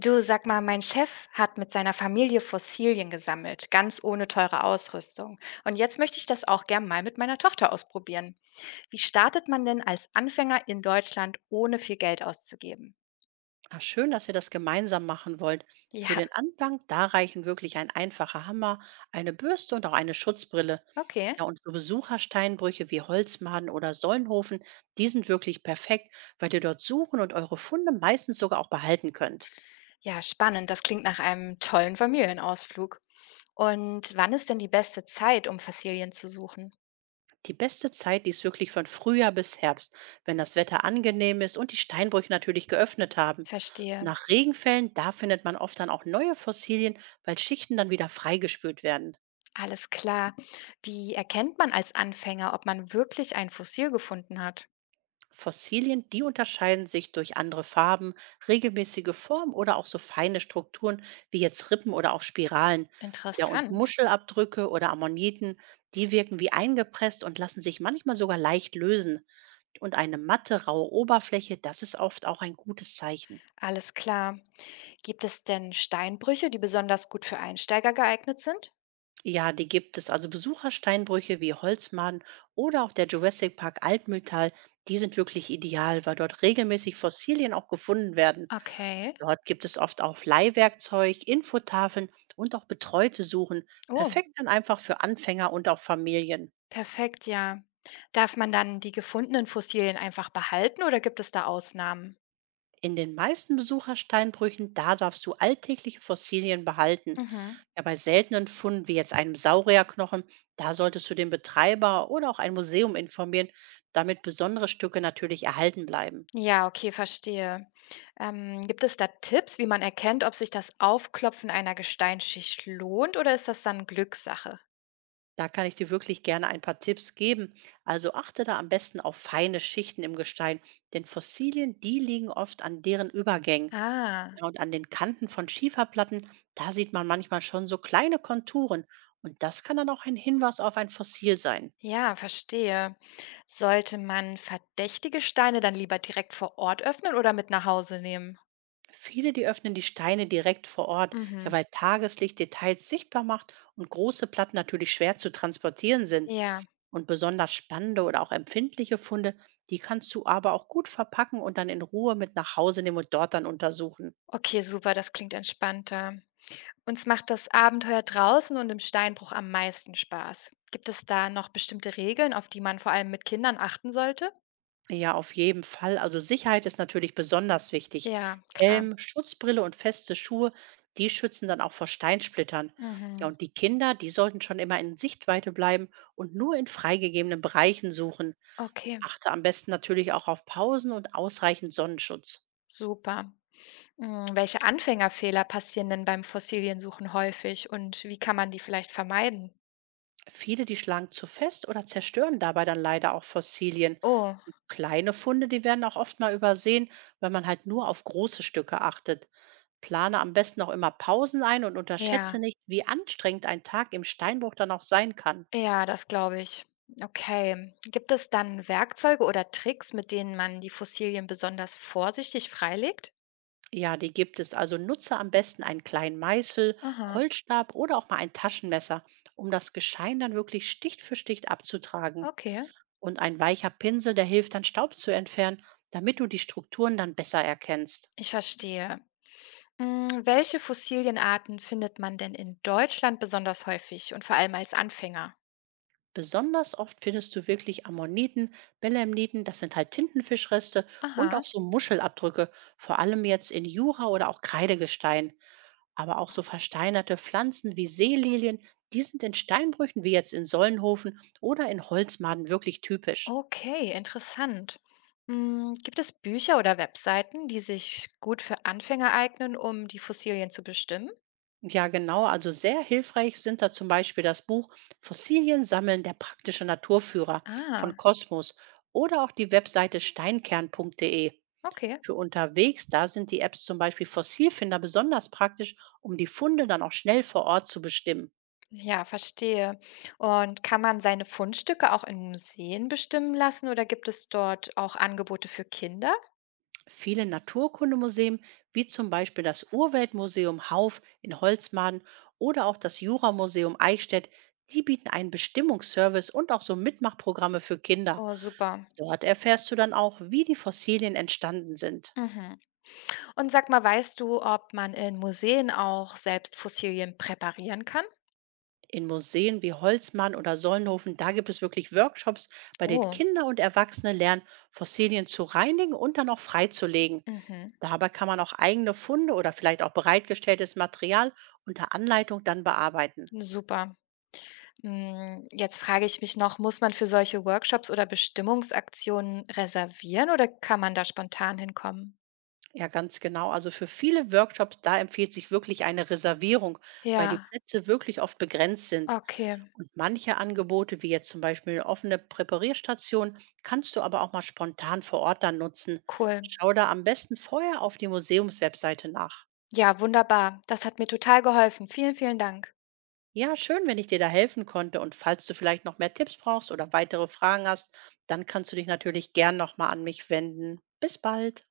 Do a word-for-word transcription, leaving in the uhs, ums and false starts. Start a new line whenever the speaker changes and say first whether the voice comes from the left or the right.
left: Du, sag mal, mein Chef hat mit seiner Familie Fossilien gesammelt, ganz ohne teure Ausrüstung. Und jetzt möchte ich das auch gern mal mit meiner Tochter ausprobieren. Wie startet man denn als Anfänger in Deutschland, ohne viel Geld auszugeben?
right: Ah, schön, dass ihr das gemeinsam machen wollt.
left: Ja,
right: Für den Anfang, da reichen wirklich ein einfacher Hammer, eine Bürste und auch eine Schutzbrille.
left: okay.
right: Ja, und so Besuchersteinbrüche wie Holzmaden oder Sollenhofen, die sind wirklich perfekt, weil ihr dort suchen und eure Funde meistens sogar auch behalten könnt.
left: Ja, spannend. Das klingt nach einem tollen Familienausflug. Und wann ist denn die beste Zeit, um Fossilien zu suchen?
right: Die beste Zeit, die ist wirklich von Frühjahr bis Herbst, wenn das Wetter angenehm ist und die Steinbrüche natürlich geöffnet haben.
left: Verstehe.
right: Nach Regenfällen, da findet man oft dann auch neue Fossilien, weil Schichten dann wieder freigespült werden.
left: Alles klar. Wie erkennt man als Anfänger, ob man wirklich ein Fossil gefunden hat?
right: Fossilien, die unterscheiden sich durch andere Farben, regelmäßige Form oder auch so feine Strukturen wie jetzt Rippen oder auch Spiralen. Ja, und
left: Interessant.
right: Muschelabdrücke oder Ammoniten, die wirken wie eingepresst und lassen sich manchmal sogar leicht lösen. Und eine matte, raue Oberfläche, das ist oft auch ein gutes Zeichen.
left: Alles klar. Gibt es denn Steinbrüche, die besonders gut für Einsteiger geeignet sind?
right: Ja, die gibt es. Also Besuchersteinbrüche wie Holzmaden oder auch der Jurassic Park Altmühltal, die sind wirklich ideal, weil dort regelmäßig Fossilien auch gefunden werden.
left: Okay.
right: Dort gibt es oft auch Leihwerkzeug, Infotafeln und auch betreute Suchen,
left: Oh,
right: perfekt dann einfach für Anfänger und auch Familien.
left: perfekt, ja. Darf man dann die gefundenen Fossilien einfach behalten oder gibt es da Ausnahmen?
right: In den meisten Besuchersteinbrüchen, da darfst du alltägliche Fossilien behalten.
left: Mhm.
right: Ja, bei seltenen Funden wie jetzt einem Saurierknochen, da solltest du den Betreiber oder auch ein Museum informieren, damit besondere Stücke natürlich erhalten bleiben.
left: Ja, okay, verstehe. Ähm, gibt es da Tipps, wie man erkennt, ob sich das Aufklopfen einer Gesteinsschicht lohnt oder ist das dann Glückssache?
right: Da kann ich dir wirklich gerne ein paar Tipps geben. Also achte da am besten auf feine Schichten im Gestein, denn Fossilien, die liegen oft an deren Übergängen.
left: Ah,
right: Ja, und an den Kanten von Schieferplatten, da sieht man manchmal schon so kleine Konturen. Und das kann dann auch ein Hinweis auf ein Fossil sein.
left: ja, verstehe. Sollte man verdächtige Steine dann lieber direkt vor Ort öffnen oder mit nach Hause nehmen?
right: Viele, die öffnen die Steine direkt vor Ort, ja,
left: Mhm.
right: weil Tageslicht Details sichtbar macht und große Platten natürlich schwer zu transportieren sind.
left: Ja.
right: Und besonders spannende oder auch empfindliche Funde, die kannst du aber auch gut verpacken und dann in Ruhe mit nach Hause nehmen und dort dann untersuchen.
left: Okay, super, das klingt entspannter. Uns macht das Abenteuer draußen und im Steinbruch am meisten Spaß. Gibt es da noch bestimmte Regeln, auf die man vor allem mit Kindern achten sollte?
right: Ja, auf jeden Fall. Also Sicherheit ist natürlich besonders wichtig.
left: Ja, klar.
right: Helm, Schutzbrille und feste Schuhe, die schützen dann auch vor Steinsplittern. Ja,
left: Mhm.
right: und die Kinder, die sollten schon immer in Sichtweite bleiben und nur in freigegebenen Bereichen suchen.
left: Okay,
right: Achte am besten natürlich auch auf Pausen und ausreichend Sonnenschutz.
left: super. Mm, welche Anfängerfehler passieren denn beim Fossiliensuchen häufig und wie kann man die vielleicht vermeiden?
right: Viele, die schlagen zu fest oder zerstören dabei dann leider auch Fossilien.
left: Oh,
right: Und kleine Funde, die werden auch oft mal übersehen, weil man halt nur auf große Stücke achtet. Plane am besten auch immer Pausen ein und unterschätze
left: ja,
right: nicht, wie anstrengend ein Tag im Steinbruch dann auch sein kann.
left: ja, das glaube ich. Okay. Gibt es dann Werkzeuge oder Tricks, mit denen man die Fossilien besonders vorsichtig freilegt?
right: Ja, die gibt es. Also nutze am besten einen kleinen Meißel,
left: Aha,
right: Holzstab oder auch mal ein Taschenmesser, um das Geschein dann wirklich Stich für Stich abzutragen.
left: okay.
right: Und ein weicher Pinsel, der hilft dann Staub zu entfernen, damit du die Strukturen dann besser erkennst.
left: Ich verstehe. Hm, welche Fossilienarten findet man denn in Deutschland besonders häufig und vor allem als Anfänger?
right: Besonders oft findest du wirklich Ammoniten, Belemniten, das sind halt Tintenfischreste und
left: Aha,
right: auch so Muschelabdrücke, vor allem jetzt in Jura oder auch Kreidegestein. Aber auch so versteinerte Pflanzen wie Seelilien, die sind in Steinbrüchen wie jetzt in Sollenhofen oder in Holzmaden wirklich typisch.
left: okay, interessant. Hm, gibt es Bücher oder Webseiten, die sich gut für Anfänger eignen, um die Fossilien zu bestimmen?
right: Ja, genau, also sehr hilfreich sind da zum Beispiel das Buch „Fossilien sammeln, der praktische Naturführer“ von
left: Ah,
right: Kosmos oder auch die Webseite steinkern Punkt de.
left: okay.
right: Für unterwegs, da sind die Apps zum Beispiel Fossilfinder besonders praktisch, um die Funde dann auch schnell vor Ort zu bestimmen.
left: Ja, verstehe. Und kann man seine Fundstücke auch in Museen bestimmen lassen oder gibt es dort auch Angebote für Kinder?
right: Viele Naturkundemuseen, wie zum Beispiel das Urweltmuseum Hauf in Holzmaden oder auch das Juramuseum Eichstätt, die bieten einen Bestimmungsservice und auch so Mitmachprogramme für Kinder.
left: Oh, super.
right: Dort erfährst du dann auch, wie die Fossilien entstanden sind.
left: Mhm. Und sag mal, weißt du, ob man in Museen auch selbst Fossilien präparieren kann?
right: In Museen wie Holzmann oder Solnhofen, da gibt es wirklich Workshops, bei denen
left: Oh,
right: Kinder und Erwachsene lernen, Fossilien zu reinigen und dann auch freizulegen.
left: mhm,
right: Dabei kann man auch eigene Funde oder vielleicht auch bereitgestelltes Material unter Anleitung dann bearbeiten.
left: super. Mm, jetzt frage ich mich noch, muss man für solche Workshops oder Bestimmungsaktionen reservieren oder kann man da spontan hinkommen?
right: Ja, ganz genau. Also für viele Workshops, da empfiehlt sich wirklich eine Reservierung, weil die
left: Ja,
right: Plätze wirklich oft begrenzt sind.
left: okay,
right: Und manche Angebote, wie jetzt zum Beispiel eine offene Präparierstation, kannst du aber auch mal spontan vor Ort dann nutzen.
left: cool.
right: Schau da am besten vorher auf die Museumswebseite nach.
left: Ja, wunderbar. Das hat mir total geholfen. Vielen, vielen Dank.
right: Ja, schön, wenn ich dir da helfen konnte. Und falls du vielleicht noch mehr Tipps brauchst oder weitere Fragen hast, dann kannst du dich natürlich gern nochmal an mich wenden. Bis bald.